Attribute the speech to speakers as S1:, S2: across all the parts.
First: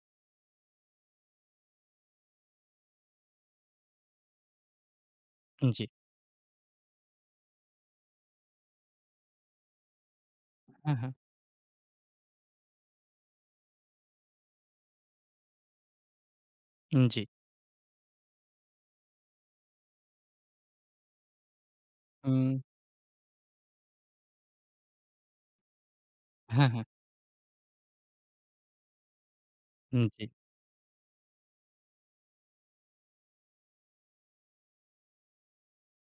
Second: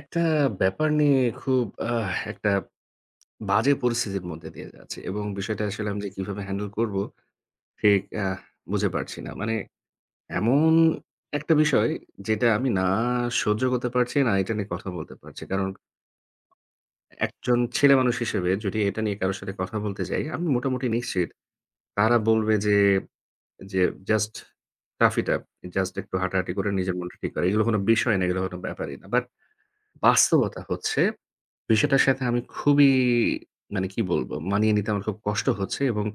S1: একটা ব্যাপার নিয়ে খুব একটা বাজে পরিস্থিতির মধ্যে দিয়ে যাচ্ছি এবং বিষয়টা
S2: জি।
S1: আসলে আমি যে কিভাবে হ্যান্ডেল করব ঠিক বুঝে পারছি না। মানে এমন
S2: হ্যাঁ, হ্যাঁ।
S1: একটা বিষয় যেটা আমি না সহ্য করতে পারছি, না এটা নিয়ে কথা বলতে পারছি। কারণ
S2: জি।
S1: একজন ছেলে মানুষ হিসেবে যদি এটা নিয়ে কারো সাথে কথা বলতে যাই, আমি মোটামুটি নিশ্চিত তারা
S2: হুম।
S1: বলবে যে, যে just rough it up just একটু হাঁটাহাঁটি
S2: হ্যাঁ,
S1: করে
S2: হ্যাঁ।
S1: নিজের মনটা ঠিক করা। এগুলো কোনো বিষয় না, এগুলো কোনো ব্যাপারই না। বাট
S2: জি।
S1: বাস্তবতা হচ্ছে, বিষয়টার সাথে আমি খুবই মানে কি বলবো? মানিয়ে নিতে আমার খুব কষ্ট হচ্ছে এবং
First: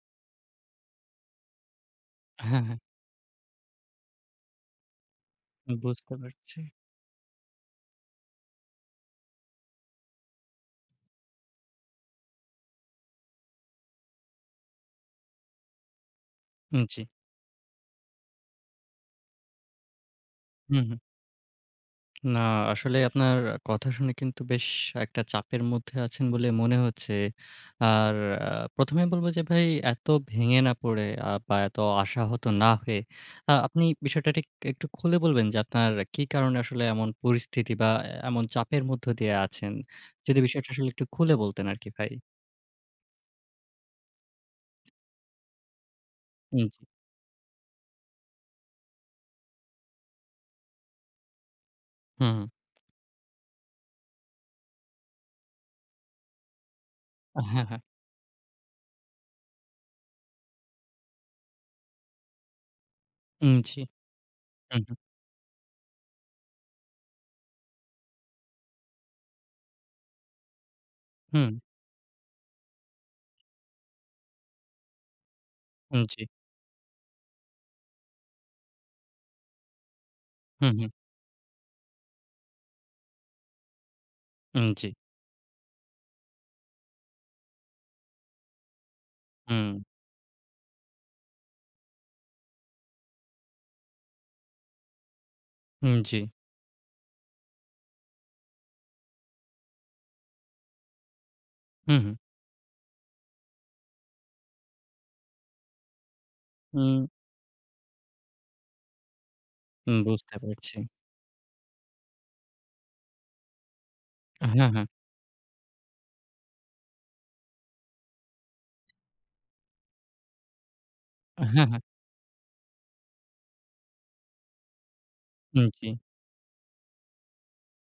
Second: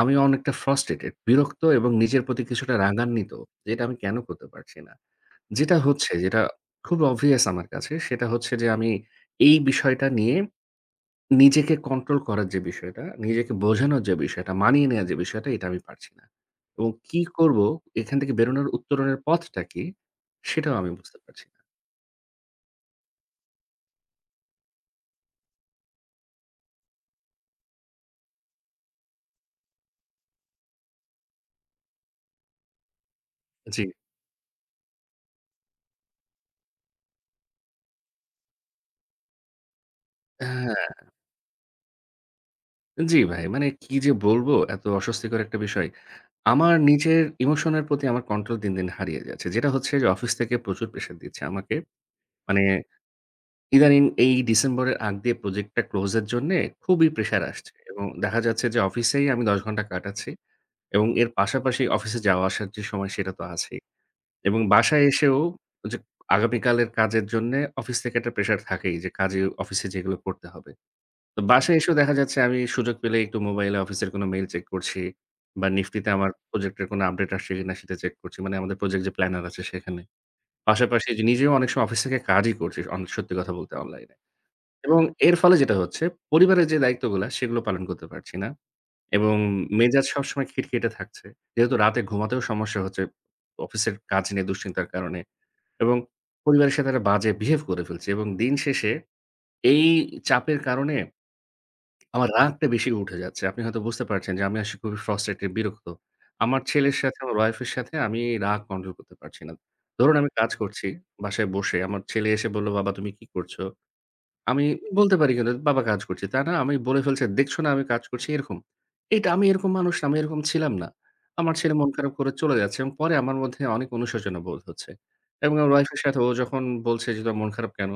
S1: আমি অনেকটা ফ্রাস্ট্রেটেড, বিরক্ত এবং নিজের প্রতি
S2: হ্যাঁ,
S1: কিছুটা
S2: হ্যাঁ।
S1: রাগান্বিত। যে এটা আমি কেন করতে পারছি না? যেটা হচ্ছে,
S2: বুঝতে
S1: যেটা
S2: পারছি।
S1: খুব obvious আমার কাছে, সেটা হচ্ছে যে আমি এই বিষয়টা নিয়ে নিজেকে কন্ট্রোল করার যে বিষয়টা, নিজেকে বোঝানোর যে বিষয়টা, মানিয়ে নেওয়ার যে বিষয়টা, এটা আমি পারছি না। এবং
S2: জি।
S1: কি করব? এখান থেকে বেরোনোর উত্তরণের পথটা কি? সেটাও
S2: হুম,
S1: আমি
S2: হুম।
S1: বুঝতে পারছি না।
S2: না আসলে আপনার কথা শুনে কিন্তু বেশ একটা চাপের মধ্যে আছেন বলে মনে হচ্ছে। আর আ ১ম এ বলব যে ভাই এত ভেঙে না পড়ে বা এত আশাহত না হয়ে আপনি
S1: জি।
S2: বিষয়টা ঠিক একটু খুলে বলবেন যে আপনার কি কারণে আসলে এমন পরিস্থিতি বা এমন চাপের মধ্য দিয়ে আছেন? যদি বিষয়টা আসলে একটু খুলে বলতেন আরকি ভাই।
S1: জি ভাই, মানে কি যে বলব এত অস্বস্তিকর একটা বিষয়। আমার
S2: জি।
S1: নিজের ইমোশনের প্রতি আমার কন্ট্রোল দিন, দিন হারিয়ে যাচ্ছে। যেটা হচ্ছে যে অফিস থেকে প্রচুর প্রেশার দিচ্ছে আমাকে।
S2: হুম। হুম।
S1: মানে ইদানিং এই ডিসেম্বরের আগ দিয়ে প্রজেক্টটা ক্লোজ এর জন্যে খুবই প্রেশার
S2: হ্যাঁ,
S1: আসছে
S2: হ্যাঁ।
S1: এবং দেখা যাচ্ছে যে অফিসেই আমি ১০ ঘন্টা কাটাচ্ছি এবং এর পাশাপাশি অফিসে যাওয়া আসার যে সময় সেটা তো
S2: জি।
S1: আছেই। এবং
S2: হুম, হুম।
S1: বাসায় এসেও যে আগামীকালের কাজের জন্যে অফিস থেকে একটা প্রেশার থাকেই যে কাজে অফিসে যেগুলো করতে হবে। তো
S2: হুম,
S1: বাসায় এসেও দেখা যাচ্ছে আমি সুযোগ পেলে একটু মোবাইলে অফিসের কোনো মেইল চেক করছি বা
S2: হুম,
S1: নিফটিতে
S2: জি।
S1: আমার প্রজেক্টের কোনো আপডেট আসছে কিনা সেটা চেক করছি। মানে আমাদের প্রজেক্ট যে প্ল্যানার আছে সেখানে।
S2: হুম, হুম,
S1: পাশাপাশি যে নিজেও অনেক সময় অফিস থেকে কাজই করছি অন সত্যি কথা বলতে অনলাইনে।
S2: হুম, জি।
S1: এবং এর ফলে যেটা হচ্ছে পরিবারের যে দায়িত্বগুলা সেগুলো পালন করতে পারছি না। এবং
S2: হুম,
S1: মেজাজ সবসময় খিটখিটে থাকছে। যেহেতু রাতে ঘুমাতেও সমস্যা হচ্ছে অফিসের কাজ নিয়ে দুশ্চিন্তার কারণে। এবং
S2: হুম, জি।
S1: পরিবারের সাথে একটা বাজে বিহেভ করে ফেলছি এবং দিন শেষে এই চাপের কারণে
S2: হুম, হুম,
S1: আমার রাগটা বেশি উঠে যাচ্ছে। আপনি হয়তো বুঝতে পারছেন যে আমি আসি খুবই ফ্রাস্ট্রেটেড, বিরক্ত। আমার ছেলের
S2: হুম,
S1: সাথে, আমার ওয়াইফের সাথে আমি রাগ কন্ট্রোল করতে পারছি না।
S2: হুম,
S1: ধরুন আমি
S2: বুঝতে
S1: কাজ
S2: পারছি।
S1: করছি বাসায় বসে। আমার ছেলে এসে বলল, "বাবা তুমি কি করছো?" আমি
S2: হ্যাঁ, হ্যাঁ,
S1: বলতে পারি কিন্তু, "বাবা কাজ করছি।" তা না আমি বলে ফেলছে, "দেখছো না আমি কাজ করছি?" এরকম। এটা আমি এরকম মানুষ না, আমি এরকম ছিলাম না।
S2: হ্যাঁ,
S1: আমার ছেলে
S2: হ্যাঁ,
S1: মন খারাপ করে চলে যাচ্ছে এবং পরে আমার মধ্যে অনেক অনুশোচনা বোধ হচ্ছে। এবং
S2: হুম,
S1: আমার
S2: জি।
S1: ওয়াইফের সাথে ও যখন বলছে যে, "তোর মন খারাপ কেন?"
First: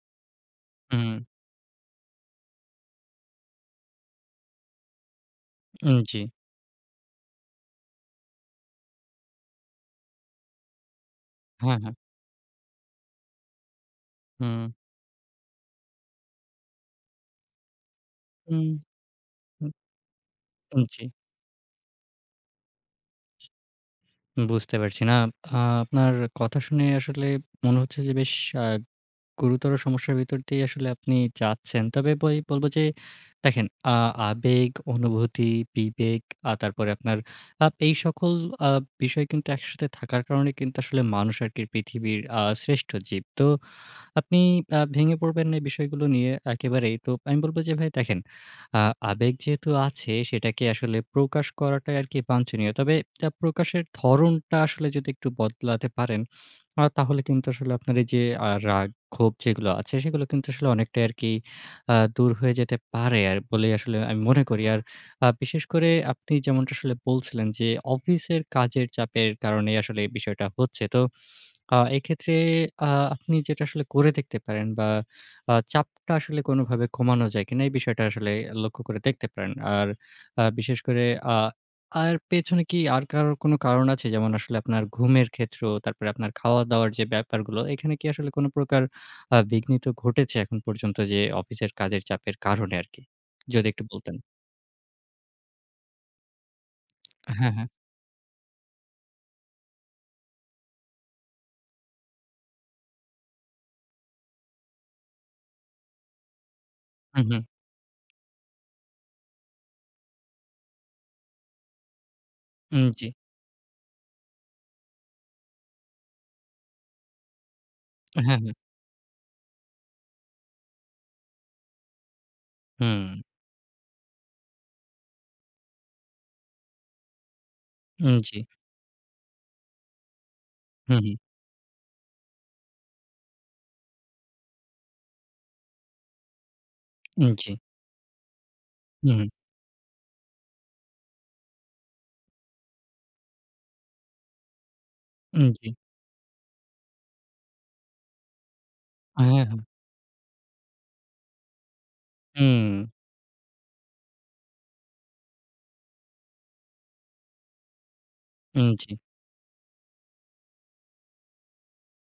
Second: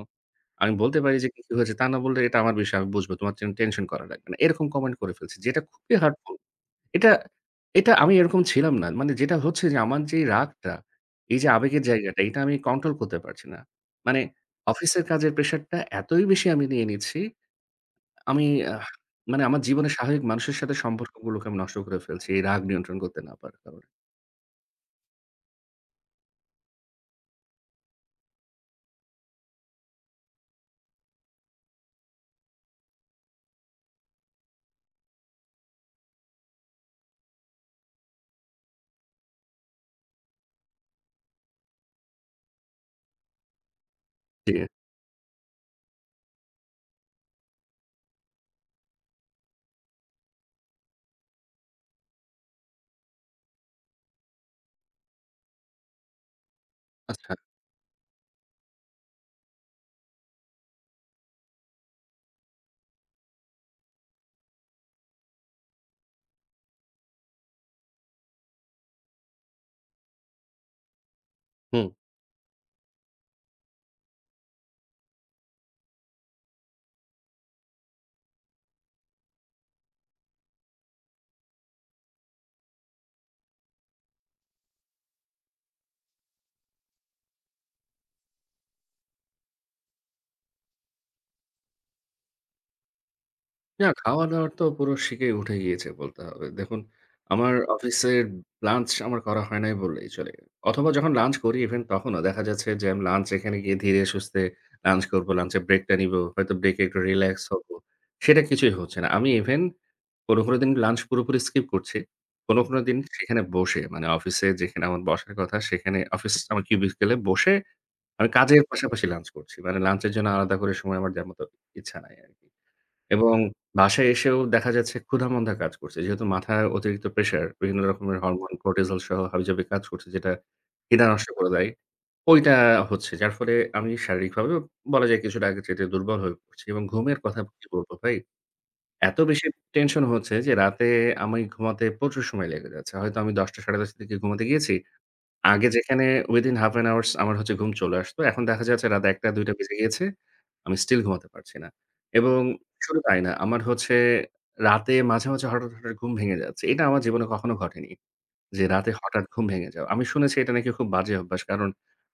S1: আমি বলতে
S2: হুম,
S1: পারি যে, "কি, কি হয়েছে?" তা না বললে, "এটা আমার বিষয়, আমি বুঝবো। তোমার টেনশন করা লাগবে না।" এরকম কমেন্ট করে ফেলছে। যেটা খুবই
S2: হুম, জি।
S1: হার্টফুল। এটা এটা আমি এরকম ছিলাম না। মানে যেটা হচ্ছে যে, আমার যেই রাগটা, এই যে
S2: হ্যাঁ,
S1: আবেগের
S2: হ্যাঁ,
S1: জায়গাটা, এটা আমি কন্ট্রোল করতে পারছি না। মানে
S2: হুম,
S1: অফিসের কাজের প্রেশারটা এতই বেশি আমি নিয়ে নিচ্ছি, আমি
S2: হুম,
S1: আহ মানে আমার
S2: হুম,
S1: জীবনের স্বাভাবিক মানুষের সাথে
S2: হুম, জি।
S1: সম্পর্কগুলোকে আমি নষ্ট করে ফেলছি, এই রাগ নিয়ন্ত্রণ করতে না পারার কারণে।
S2: বুঝতে পারছি। না আ আপনার কথা শুনে আসলে মনে হচ্ছে যে বেশ আ গুরুতর সমস্যার ভিতর দিয়ে আসলে আপনি যাচ্ছেন। তবে বই বলব যে দেখেন আ আবেগ, অনুভূতি, বিবেক তারপরে আপনার এই সকল আ বিষয় কিন্তু একসাথে থাকার কারণে কিন্তু আসলে মানুষ আরকি পৃথিবীর শ্রেষ্ঠ জীব। তো আপনি
S1: জি,
S2: ভেঙে পড়বেন না এই বিষয়গুলো নিয়ে একেবারেই। তো আমি বলব যে ভাই দেখেন, আ আবেগ যেহেতু আছে সেটাকে আসলে প্রকাশ করাটাই আরকি বাঞ্ছনীয়। তবে তা প্রকাশের ধরণটা আসলে যদি একটু বদলাতে পারেন, তাহলে
S1: আচ্ছা।
S2: কিন্তু আসলে আপনার এই যে রাগ, ক্ষোভ যেগুলো আছে সেগুলো কিন্তু আসলে অনেকটাই আরকি দূর হয়ে যেতে পারে আর বলেই আসলে আমি মনে করি। আর বিশেষ করে আপনি যেমনটা আসলে বলছিলেন যে অফিসের কাজের চাপের কারণেই আসলে এই বিষয়টা হচ্ছে। তো
S1: হুম।
S2: এক্ষেত্রে আ আপনি যেটা আসলে করে দেখতে পারেন বা চাপটা আসলে কোনোভাবে কমানো যায় কিনা এই বিষয়টা আসলে লক্ষ্য করে দেখতে পারেন। আর বিশেষ করে আ আর পেছনে কি আর কারোর কোনো কারণ আছে? যেমন আসলে আপনার ঘুমের ক্ষেত্র, তারপরে আপনার খাওয়া-দাওয়ার যে ব্যাপারগুলো, এখানে কি আসলে কোনো প্রকার বিঘ্নিত ঘটেছে এখন পর্যন্ত যে অফিসের কাজের চাপের কারণে আরকি? যদি একটু
S1: না,
S2: বলতেন।
S1: খাওয়া-দাওয়ার তো পুরো শিখেই উঠে গিয়েছে বলতে হবে। দেখুন,
S2: হ্যাঁ,
S1: আমার
S2: হ্যাঁ।
S1: অফিসের লাঞ্চ আমার করা হয় নাই বললেই চলে। অথবা যখন লাঞ্চ করি ইভেন তখনও দেখা যাচ্ছে যে আমি লাঞ্চ এখানে গিয়ে ধীরে সুস্থে লাঞ্চ করব, লাঞ্চের ব্রেকটা নিবো। হয়তো ব্রেকে একটু
S2: হু, হু।
S1: রিল্যাক্স হবো। সেটা কিছুই হচ্ছে না। আমি ইভেন কোনো, কোনো দিন লাঞ্চ পুরোপুরি স্কিপ করছি। কোনো, কোনো দিন
S2: জি।
S1: সেখানে বসে মানে অফিসে যেখানে আমার বসার কথা সেখানে অফিস আমার কিউবিকেলে বসে
S2: হ্যাঁ,
S1: আমি
S2: হ্যাঁ।
S1: কাজের পাশাপাশি লাঞ্চ করছি। মানে লাঞ্চের জন্য আলাদা করে সময় আমার দেওয়ার মতো ইচ্ছা নাই আরকি।
S2: হুম।
S1: এবং বাসায় এসেও দেখা যাচ্ছে ক্ষুধামন্দা কাজ করছে। যেহেতু মাথার অতিরিক্ত প্রেশার, বিভিন্ন রকমের
S2: জি।
S1: হরমোন, কর্টিসল সহ হাবিজাবি কাজ করছে যেটা
S2: হু,
S1: খিদা
S2: হু।
S1: নষ্ট করে দেয়। ওইটা হচ্ছে। যার ফলে আমি শারীরিকভাবেও বলা যায় কিছুটা আগের চাইতে দুর্বল হয়ে পড়ছি এবং ঘুমের কথা
S2: জি।
S1: কি বলবো ভাই?
S2: হু,
S1: এত
S2: হু।
S1: বেশি টেনশন হচ্ছে যে রাতে আমি ঘুমাতে প্রচুর সময় লেগে যাচ্ছে। হয়তো আমি ১০ঃ০০ ১০ঃ৩০ থেকে ঘুমাতে গিয়েছি।
S2: জি।
S1: আগে যেখানে within half an hours আমার হচ্ছে ঘুম চলে আসতো, এখন দেখা যাচ্ছে রাত
S2: হ্যাঁ,
S1: ১ঃ০০-২ঃ০০
S2: হ্যাঁ।
S1: বেজে গিয়েছে। আমি still ঘুমাতে পারছি না। এবং
S2: হুম,
S1: শুধু তাই না, আমার হচ্ছে রাতে মাঝে, মাঝে হঠাৎ, হঠাৎ ঘুম ভেঙে যাচ্ছে। এটা আমার জীবনে কখনো ঘটেনি। যে
S2: জি।
S1: রাতে হঠাৎ ঘুম ভেঙে যাওয়া। আমি শুনেছি এটা নাকি খুব বাজে অভ্যাস। কারণ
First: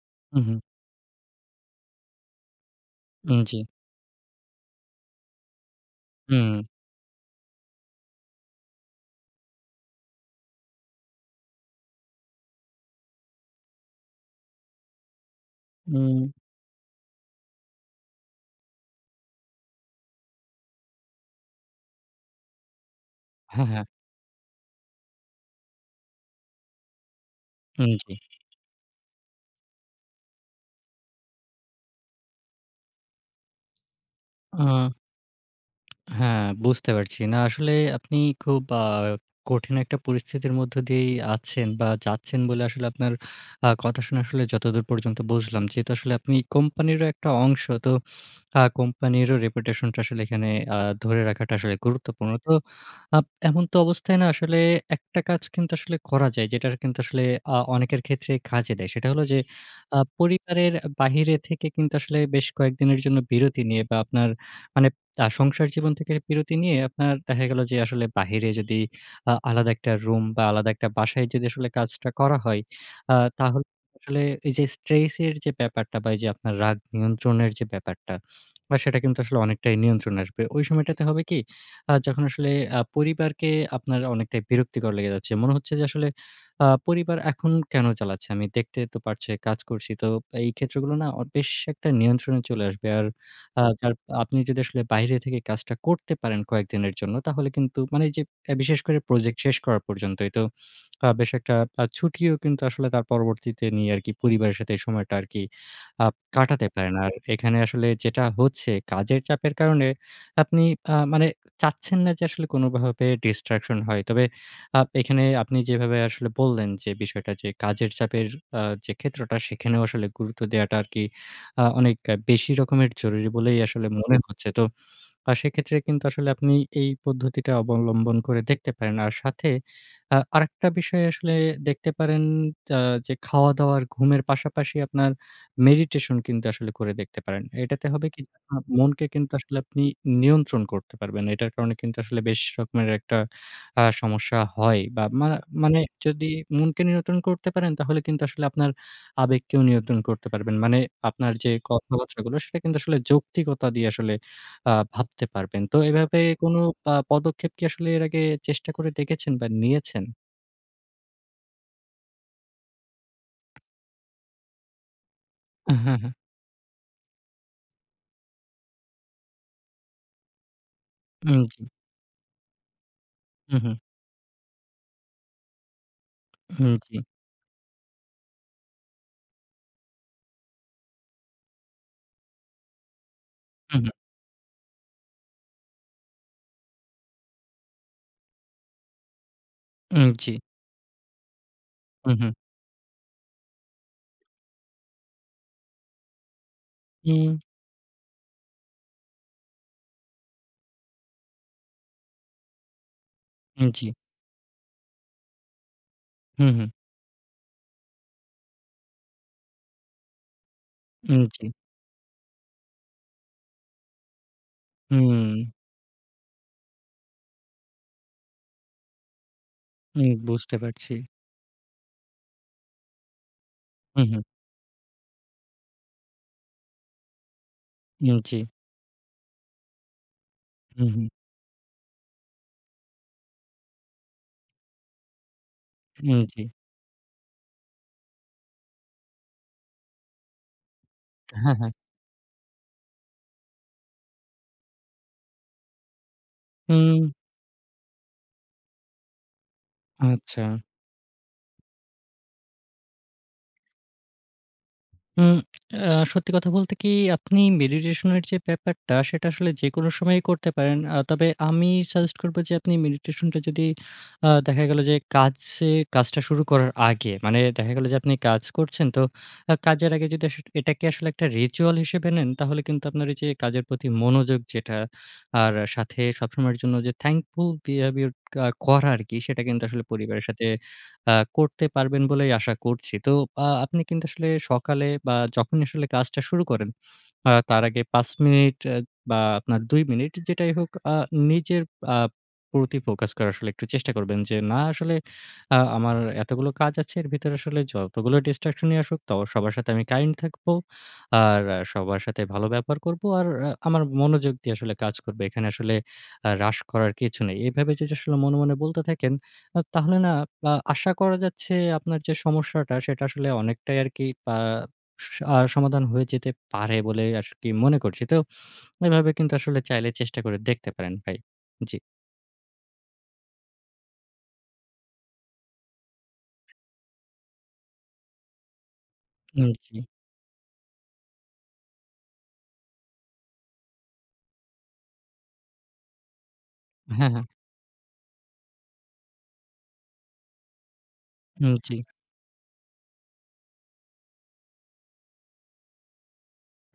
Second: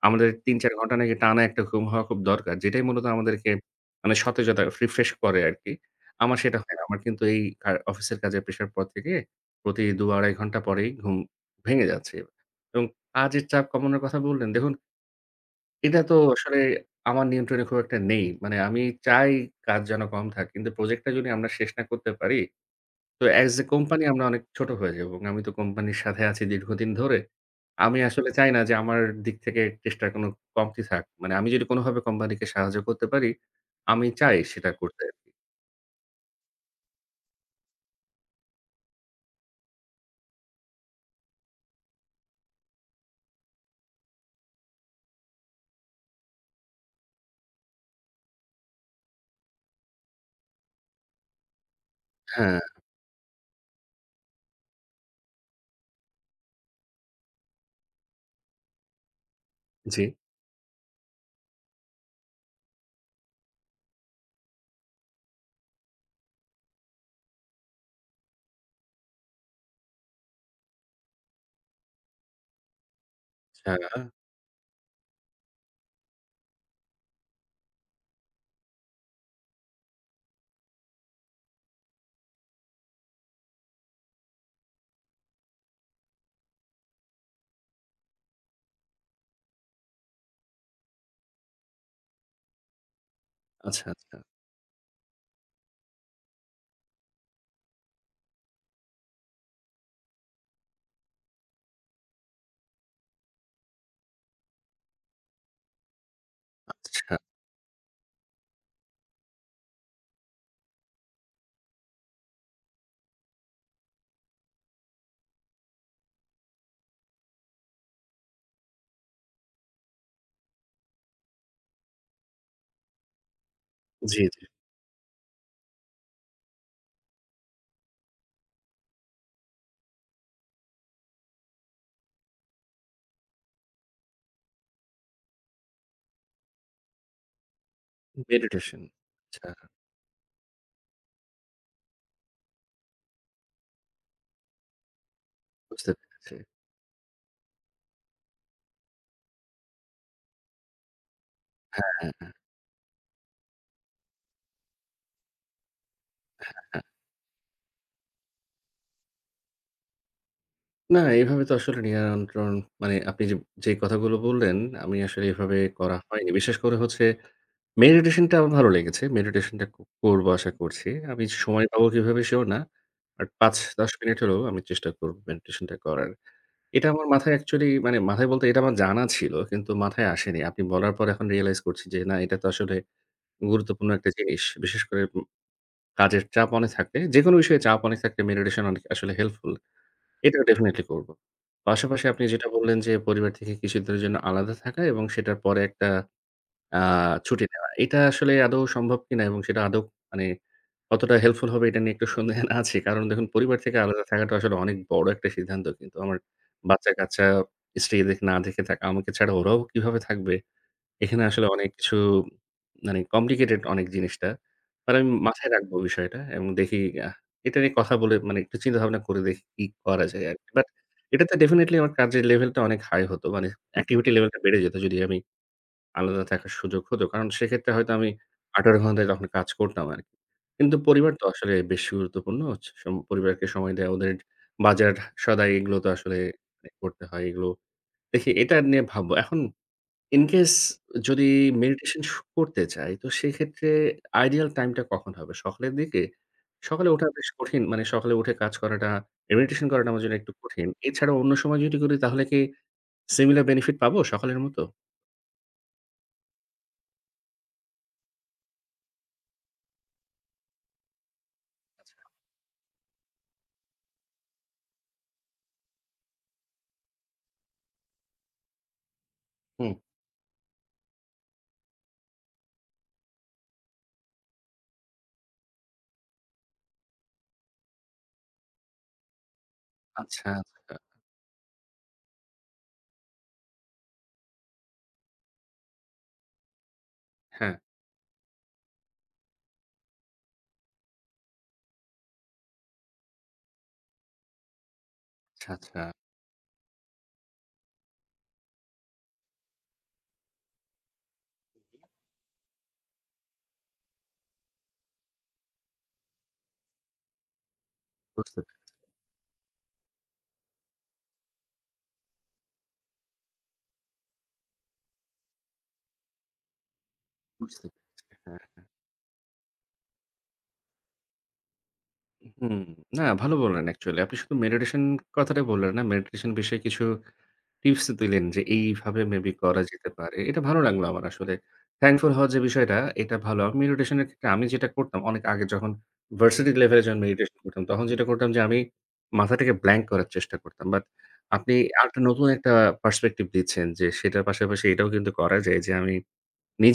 S1: আমাদের
S2: হুম, হুম,
S1: ৩-৪ ঘন্টা নাকি টানা একটা ঘুম হওয়া খুব দরকার। যেটাই মূলত আমাদেরকে
S2: জি।
S1: মানে সতেজতা রিফ্রেশ করে আরকি। আমার
S2: হুম,
S1: সেটা হয় না। আমার কিন্তু এই অফিসের কাজের প্রেশার পর থেকে প্রতি ২-২.৫ ঘন্টা পরেই ঘুম ভেঙে যাচ্ছে। এবং কাজের চাপ কমানোর কথা বললেন। দেখুন এটা তো
S2: উম
S1: আসলে আমার নিয়ন্ত্রণে খুব একটা নেই। মানে আমি চাই কাজ যেন কম থাকে। কিন্তু প্রজেক্টটা যদি আমরা শেষ না করতে পারি তো অ্যাজ এ
S2: হ্যাঁ, হ্যাঁ,
S1: কোম্পানি আমরা অনেক ছোট হয়ে যাবো এবং আমি তো কোম্পানির সাথে আছি দীর্ঘদিন ধরে। আমি
S2: জি।
S1: আসলে চাই না যে আমার দিক থেকে চেষ্টার কোনো কমতি থাক। মানে আমি যদি কোনোভাবে কোম্পানিকে সাহায্য করতে পারি, আমি চাই
S2: আ
S1: সেটা করতে আরকি।
S2: হ্যাঁ, বুঝতে পারছি। না আসলে আপনি খুব কঠিন একটা পরিস্থিতির মধ্য দিয়েই আছেন বা যাচ্ছেন বলে আসলে আপনার কথা শুনে আসলে যতদূর পর্যন্ত বুঝলাম। যেহেতু আসলে আপনি কোম্পানিরও একটা অংশ। তো কোম্পানিরও রেপুটেশনটা আসলে এখানে আ ধরে রাখাটা আসলে গুরুত্বপূর্ণ। তো
S1: হ্যাঁ,
S2: এমন তো অবস্থায় না আসলে একটা কাজ কিন্তু আসলে করা যায়, যেটা কিন্তু আসলে অনেকের ক্ষেত্রে কাজে দেয়। সেটা হলো যে
S1: জি।
S2: পরিবারের বাহিরে থেকে কিন্তু আসলে বেশ কয়েকদিনের জন্য বিরতি নিয়ে বা আপনার মানে সংসার জীবন থেকে বিরতি নিয়ে আপনার দেখা গেল যে আসলে বাহিরে যদি আলাদা একটা রুম বা আলাদা একটা বাসায় যদি আসলে কাজটা করা হয়, আ তাহলে
S1: আচ্ছা,
S2: আসলে এই যে স্ট্রেস এর যে ব্যাপারটা বা এই যে আপনার রাগ নিয়ন্ত্রণের যে ব্যাপারটা বা সেটা কিন্তু আসলে অনেকটাই নিয়ন্ত্রণে আসবে। ওই সময়টাতে হবে কি, যখন আসলে পরিবারকে আপনার অনেকটাই বিরক্তিকর লেগে যাচ্ছে। মনে হচ্ছে যে আসলে পরিবার এখন কেন জ্বালাচ্ছে? আমি দেখতে তো পারছি, কাজ করছি। তো এই ক্ষেত্রগুলো না বেশ একটা নিয়ন্ত্রণে চলে আসবে। আর আ
S1: আচ্ছা,
S2: যার
S1: আচ্ছা,
S2: আপনি যদি আসলে বাইরে থেকে কাজটা করতে পারেন কয়েকদিনের জন্য, তাহলে কিন্তু মানে যে বিশেষ করে প্রজেক্ট শেষ করা পর্যন্তই তো বেশ একটা ছুটিও কিন্তু আসলে তার পরবর্তীতে নিয়ে আরকি পরিবারের সাথে এই সময়টা আরকি কাটাতে পারেন। আর
S1: আচ্ছা।
S2: এখানে আসলে যেটা হচ্ছে কাজের চাপের কারণে আপনি মানে চাচ্ছেন না যে আসলে কোনোভাবে distraction হয়। তবে এখানে আপনি যেভাবে আসলে বললেন যে বিষয়টা যে কাজের চাপের যে ক্ষেত্রটা সেখানেও আসলে গুরুত্ব দেওয়াটা আরকি অনেক বেশি রকমের জরুরি বলেই আসলে মনে
S1: জি, জি।
S2: হচ্ছে। তো সেক্ষেত্রে কিন্তু আসলে আপনি এই পদ্ধতিটা অবলম্বন করে দেখতে পারেন। আর সাথে আরেকটা বিষয় আসলে দেখতে পারেন আ যে খাওয়া-দাওয়া আর ঘুমের পাশাপাশি আপনার মেডিটেশন কিন্তু আসলে করে দেখতে পারেন। এটাতে হবে কি যে আপনার
S1: মেডিটেশন।
S2: মনকে কিন্তু
S1: আচ্ছা,
S2: আসলে আপনি নিয়ন্ত্রণ করতে পারবেন। এটার কারণে কিন্তু আসলে বেশ রকমের একটা সমস্যা হয় বা মানে
S1: বুঝতে
S2: যদি
S1: পেরেছি।
S2: মনকে নিয়ন্ত্রণ করতে পারেন তাহলে কিন্তু আসলে আপনার আবেগকেও নিয়ন্ত্রণ করতে পারবেন। মানে আপনার যে
S1: হ্যাঁ।
S2: কথাবার্তাগুলো সেটা কিন্তু আসলে যৌক্তিকতা দিয়ে আসলে ভাবতে পারবেন। তো এভাবে কোনো পদক্ষেপ কি আসলে এর আগে চেষ্টা করে দেখেছেন বা নিয়েছেন?
S1: না, এভাবে তো আসলে নিয়ন্ত্রণ মানে আপনি যে যেই কথাগুলো বললেন, আমি আসলে এভাবে করা
S2: হ্যাঁ, হ্যাঁ।
S1: হয়নি। বিশেষ করে হচ্ছে মেডিটেশনটা আমার ভালো লেগেছে। মেডিটেশনটা করবো আশা করছি। আমি
S2: জি।
S1: সময় পাবো কিভাবে সেও না। But
S2: who, who.
S1: ৫-১০ মিনিট হলেও আমি চেষ্টা করব মেডিটেশনটা করার। এটা
S2: জি।
S1: আমার মাথায় অ্যাকচুয়ালি মানে মাথায় বলতে এটা আমার জানা ছিল কিন্তু মাথায় আসেনি। আপনি বলার পর এখন রিয়ালাইজ করছি যে না এটা তো আসলে
S2: হু,
S1: গুরুত্বপূর্ণ
S2: হু।
S1: একটা জিনিস। বিশেষ করে কাজের চাপ অনেক থাকলে যেকোনো বিষয়ে চাপ অনেক থাকলে মেডিটেশন অনেক আসলে হেল্পফুল।
S2: জি।
S1: এটা ডেফিনিটলি করব। পাশাপাশি
S2: হু,
S1: আপনি
S2: হু।
S1: যেটা বললেন যে, পরিবার থেকে কিছুদিনের জন্য আলাদা থাকা এবং সেটার পরে একটা আ
S2: উম
S1: ছুটি নেওয়া। এটা আসলে আদৌ সম্ভব কিনা এবং সেটা আদৌ মানে কতটা হেল্পফুল হবে এটা নিয়ে একটু সন্দেহ আছে। কারণ দেখুন পরিবার
S2: উম
S1: থেকে
S2: জি।
S1: আলাদা থাকাটা আসলে অনেক বড় একটা সিদ্ধান্ত কিন্তু। আমার
S2: হু, হু।
S1: বাচ্চা-কাচ্চা, স্ত্রী এদেরকে না দেখে থাকা, আমাকে ছাড়া ওরাও কিভাবে থাকবে? এখানে
S2: জি।
S1: আসলে অনেক কিছু মানে কমপ্লিকেটেড অনেক জিনিসটা। মানে আমি
S2: হুম।
S1: মাথায় রাখবো বিষয়টা এবং দেখি আহ এটা নিয়ে কথা বলে মানে একটু চিন্তাভাবনা করে দেখি কি করা যায় আরকি।
S2: বুঝতে
S1: বাট
S2: পারছি।
S1: এটাতে ডেফিনিটলি আমার কাজের লেভেলটা অনেক হাই হতো। মানে
S2: হু,
S1: অ্যাক্টিভিটি
S2: হু।
S1: লেভেলটা বেড়ে যেত যদি আমি আলাদা থাকার সুযোগ হতো। কারণ সেক্ষেত্রে হয়তো আমি
S2: জি।
S1: ১৮ ঘন্টায় তখন কাজ করতাম আরকি। কিন্তু
S2: হু, হু।
S1: পরিবার তো আসলে বেশি গুরুত্বপূর্ণ। হচ্ছে পরিবারকে সময় দেয়া, ওদের বাজার সদাই এগুলো তো আসলে
S2: জি।
S1: মানে করতে হয় এগুলো। দেখি এটা নিয়ে ভাববো। এখন In case যদি
S2: হ্যাঁ, হ্যাঁ।
S1: মেডিটেশন করতে চাই, তো সেক্ষেত্রে আইডিয়াল টাইমটা কখন হবে? সকালের দিকে? সকালে ওঠা
S2: উম
S1: বেশ কঠিন। মানে সকালে উঠে কাজ করাটা, এই মেডিটেশন করাটা আমার জন্য একটু
S2: আচ্ছা।
S1: কঠিন। এছাড়া অন্য সময় যদি করি তাহলে কি সিমিলার বেনিফিট পাবো সকালের মতো?
S2: উম আ সত্যি কথা বলতে কি আপনি মেডিটেশনের যে ব্যাপারটা সেটা আসলে যেকোনো সময়ই করতে পারেন। তবে আমি
S1: আচ্ছা,
S2: সাজেস্ট করব যে আপনি মেডিটেশনটা যদি দেখা গেল যে কাজটা শুরু করার আগে মানে দেখা গেল যে আপনি কাজ করছেন তো
S1: হুম।
S2: কাজের আগে যদি এটাকে আসলে একটা রিচুয়াল হিসেবে নেন তাহলে কিন্তু আপনার এই যে কাজের প্রতি মনোযোগ যেটা আর সাথে সবসময়ের জন্য যে থ্যাঙ্কফুল বিহেভিয়ার করা আরকি সেটা কিন্তু আসলে পরিবারের
S1: আচ্ছা,
S2: সাথে
S1: আচ্ছা।
S2: আ করতে পারবেন বলেই আশা করছি। তো আপনি কিন্তু আসলে সকালে বা যখনই আসলে কাজটা শুরু করেন,
S1: হ্যাঁ,
S2: তার আগে ৫ মিনিট বা আপনার ২ মিনিট যেটাই হোক নিজের আ প্রতি ফোকাস করার আসলে একটু চেষ্টা করবেন যে, না আসলে
S1: আচ্ছা, আচ্ছা।
S2: আমার এতগুলো কাজ আছে এর ভিতরে আসলে যতগুলো ডিস্ট্রাকশন ই আসুক তো সবার সাথে আমি কাইন্ড থাকবো। আর সবার সাথে ভালো ব্যবহার করব। আর আমার মনোযোগ দিয়ে আসলে কাজ করবে। এখানে আসলে হ্রাস করার কিছু নেই। এভাবে যদি আসলে মনে,
S1: বুঝতে
S2: মনে
S1: পে
S2: বলতে থাকেন তাহলে না আশা করা যাচ্ছে আপনার যে সমস্যাটা সেটা আসলে অনেকটাই আরকি আ স আ সমাধান হয়ে যেতে পারে বলে আরকি
S1: বুঝতে
S2: মনে করছি।
S1: পেরেছি।
S2: তো
S1: হ্যাঁ, হ্যাঁ।
S2: এভাবে কিন্তু আসলে চাইলে চেষ্টা করে দেখতে পারেন ভাই। জি।
S1: হুম। না ভালো বললেন অ্যাকচুয়ালি। আপনি শুধু মেডিটেশন কথাটাই বললেন না, মেডিটেশন বিষয়ে কিছু টিপস দিলেন যে এইভাবে মেবি করা
S2: জি।
S1: যেতে পারে। এটা ভালো লাগলো আমার আসলে। thankful হওয়ার যে বিষয়টা এটা ভালো। আমি মেডিটেশন এর ক্ষেত্রে আমি যেটা করতাম অনেক আগে যখন ভার্সিটি লেভেলে যখন
S2: হ্যাঁ, হ্যাঁ।
S1: মেডিটেশন করতাম তখন যেটা করতাম যে আমি মাথাটাকে ব্ল্যাঙ্ক করার চেষ্টা করতাম। বাট আপনি
S2: জি।
S1: আরেকটা নতুন একটা পার্সপেক্টিভ দিচ্ছেন যে সেটার পাশাপাশি এটাও কিন্তু করা যায় যে আমি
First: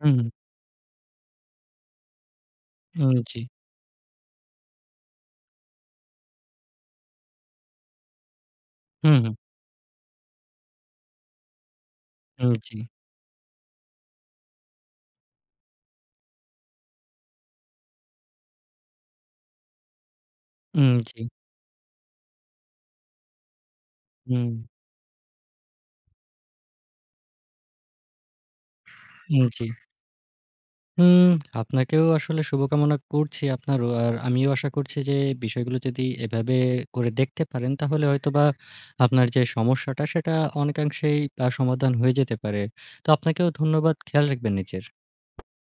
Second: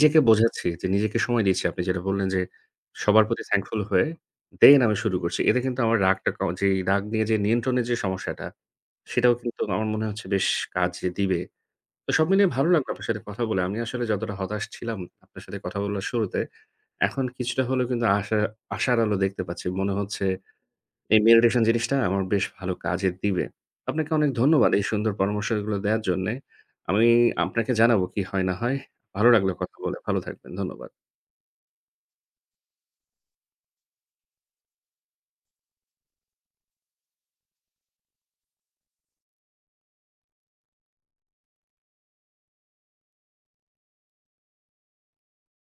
S2: হুম, হুম।
S1: বোঝাচ্ছি যে নিজেকে সময় দিচ্ছি। আপনি যেটা বললেন যে সবার
S2: জি।
S1: প্রতি thankful হয়ে then আমি শুরু করছি। এতে কিন্তু আমার রাগটা ক যেই রাগ নিয়ে যে নিয়ন্ত্রণের যে সমস্যাটা,
S2: হুম, হুম।
S1: সেটাও কিন্তু আমার মনে হচ্ছে বেশ কাজে দিবে। তো সব মিলিয়ে ভালো
S2: জি।
S1: লাগলো আপনার সাথে কথা বলে। আমি আসলে যতটা হতাশ ছিলাম আপনার সাথে কথা বলার শুরুতে, এখন কিছুটা হলেও কিন্তু আশার আলো দেখতে পাচ্ছি। মনে হচ্ছে
S2: জি।
S1: এই মেডিটেশন জিনিসটা আমার বেশ ভালো কাজে দিবে। আপনাকে অনেক
S2: হুম,
S1: ধন্যবাদ এই সুন্দর পরামর্শগুলো দেয়ার জন্যে। আমি আপনাকে জানাবো কি হয় না হয়। ভালো লাগলো
S2: জি।
S1: কথা বলে। ভালো থাকবেন। ধন্যবাদ।
S2: হুম, আপনাকেও আসলে শুভকামনা করছি আপনারও। আর আমিও আশা করছি যে বিষয়গুলো যদি এভাবে করে দেখতে পারেন তাহলে হয়তোবা আপনার যে সমস্যাটা সেটা অনেকাংশেই সমাধান হয়ে যেতে পারে। তো আপনাকেও ধন্যবাদ। খেয়াল রাখবেন নিজের।